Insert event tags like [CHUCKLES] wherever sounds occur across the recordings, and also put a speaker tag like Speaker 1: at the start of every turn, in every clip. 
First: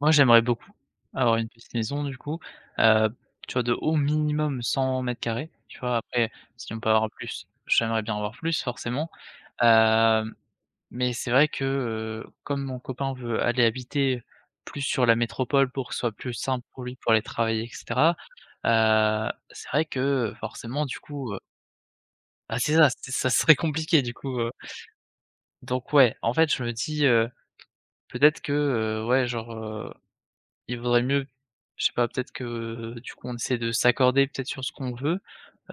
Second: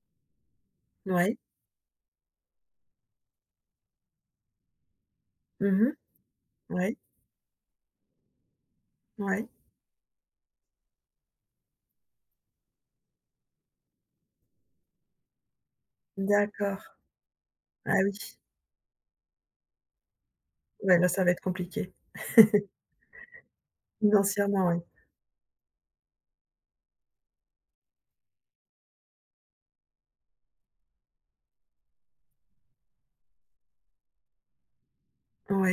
Speaker 1: Moi j'aimerais beaucoup
Speaker 2: Ouais.
Speaker 1: avoir une petite maison du coup, heu, tu vois, de au minimum 100m2, tu
Speaker 2: Mmh
Speaker 1: vois? Après si on peut
Speaker 2: mh.
Speaker 1: avoir plus, j'aimerais bien avoir plus. Forcément,
Speaker 2: Ouais.
Speaker 1: heu, mais c'est vrai que, heu, comme mon copain veut aller habiter plus sur la métropole, pour que ce soit plus simple
Speaker 2: D'accord,
Speaker 1: pour lui, pour aller travailler et
Speaker 2: ah
Speaker 1: cetera,
Speaker 2: oui.
Speaker 1: heu, c'est vrai que, heu, forcément
Speaker 2: Ouais
Speaker 1: du
Speaker 2: là ça va
Speaker 1: coup, heu
Speaker 2: être compliqué.
Speaker 1: Ah
Speaker 2: [CHUCKLES]
Speaker 1: c'est ça, ce ça serait compliqué du coup, heu
Speaker 2: Financièrement oui.
Speaker 1: Donc ouais, en fait je me dis, heu, peut-être que, heu, ouais genre, heu, il vaudrait mieux, je sais pas peut-être que, heu, du coup on essaie de s'accorder, peut-être sur ce qu'on veut!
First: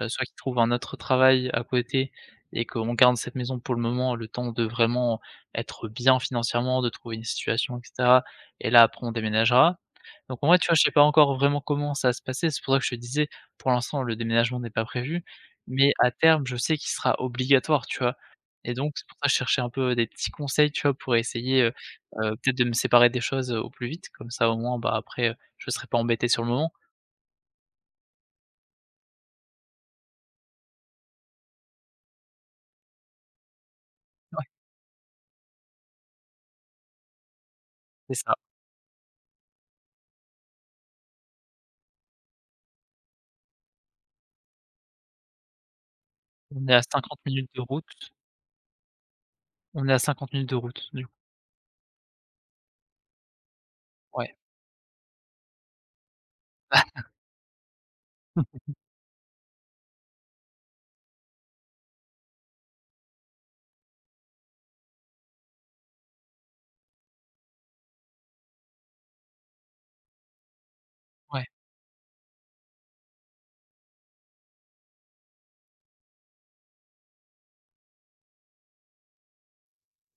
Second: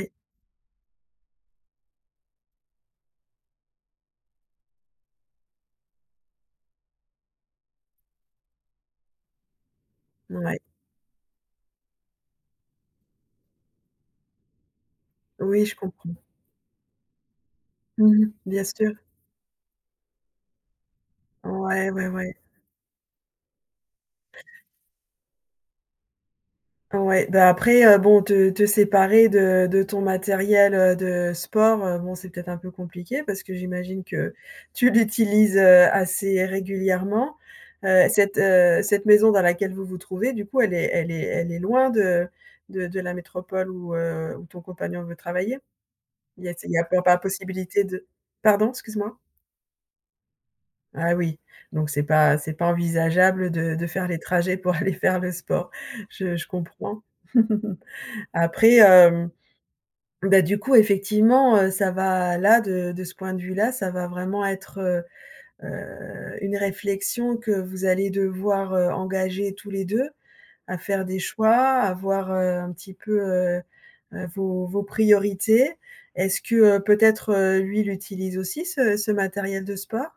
Speaker 1: Heu, soit qu'ils trouvent un autre travail à côté et qu'on garde cette maison pour le moment, le temps de vraiment être bien financièrement, de trouver une situation et caetera, et là après on déménagera. Donc moi,
Speaker 2: Ouais.
Speaker 1: tu vois? Je sais pas encore, vraiment comment ça va se passer, c'est pour ça que je te disais, pour l'instant le déménagement n'est pas prévu.
Speaker 2: Oui, je
Speaker 1: Mais à
Speaker 2: comprends.
Speaker 1: terme je sais qu'il sera obligatoire tu vois?
Speaker 2: Mmh mh. Bien
Speaker 1: Et
Speaker 2: sûr.
Speaker 1: donc c'est pour ça je cherchais un peu des petits conseils, tu vois? Pour essayer, heu
Speaker 2: Ouais, ouais,
Speaker 1: heu,
Speaker 2: ouais.
Speaker 1: peut-être de me séparer des choses au plus vite, comme ça au moins bah, après je serai pas embêté, sur le moment.
Speaker 2: Ouais, bah après, heu, bon, te séparer de de ton matériel, heu, de sport, heu, bon, c'est peut-être un peu compliqué. Parce que j'imagine que
Speaker 1: Ouais.
Speaker 2: tu l'utilises, heu, assez régulièrement, heu,
Speaker 1: C'est ça.
Speaker 2: cette, heu cette maison dans laquelle vous vous trouvez, du coup, elle est elle est elle est loin de de de la métropole où, heu, ou ton compagnon veut travailler? Il y a s
Speaker 1: On
Speaker 2: il
Speaker 1: est
Speaker 2: y
Speaker 1: à
Speaker 2: a peu pas
Speaker 1: 50 minutes de
Speaker 2: possibilité
Speaker 1: route.
Speaker 2: de pardon, excuse moi?
Speaker 1: On est à 50 minutes de route du co
Speaker 2: Ah oui, donc c'est pas c'est pas envisageable de de faire les
Speaker 1: Ouais.
Speaker 2: trajets pour [CHUCKLES] aller faire le sport. Je je comprends.
Speaker 1: [CHUCKLES]
Speaker 2: [CHUCKLES]
Speaker 1: [CHUCKLES]
Speaker 2: Après, heu, bah du coup, effectivement, heu, ça va là, de de ce point de vue-là, ça va vraiment être, heu, une réflexion que vous allez devoir, heu, engager tous les 2 à faire des
Speaker 1: Ouais.
Speaker 2: choix, à voir, heu, un petit peu, heu, vos vos priorités. Est-ce que peut-être lui, l'utilise aussi ce ce matériel de sport?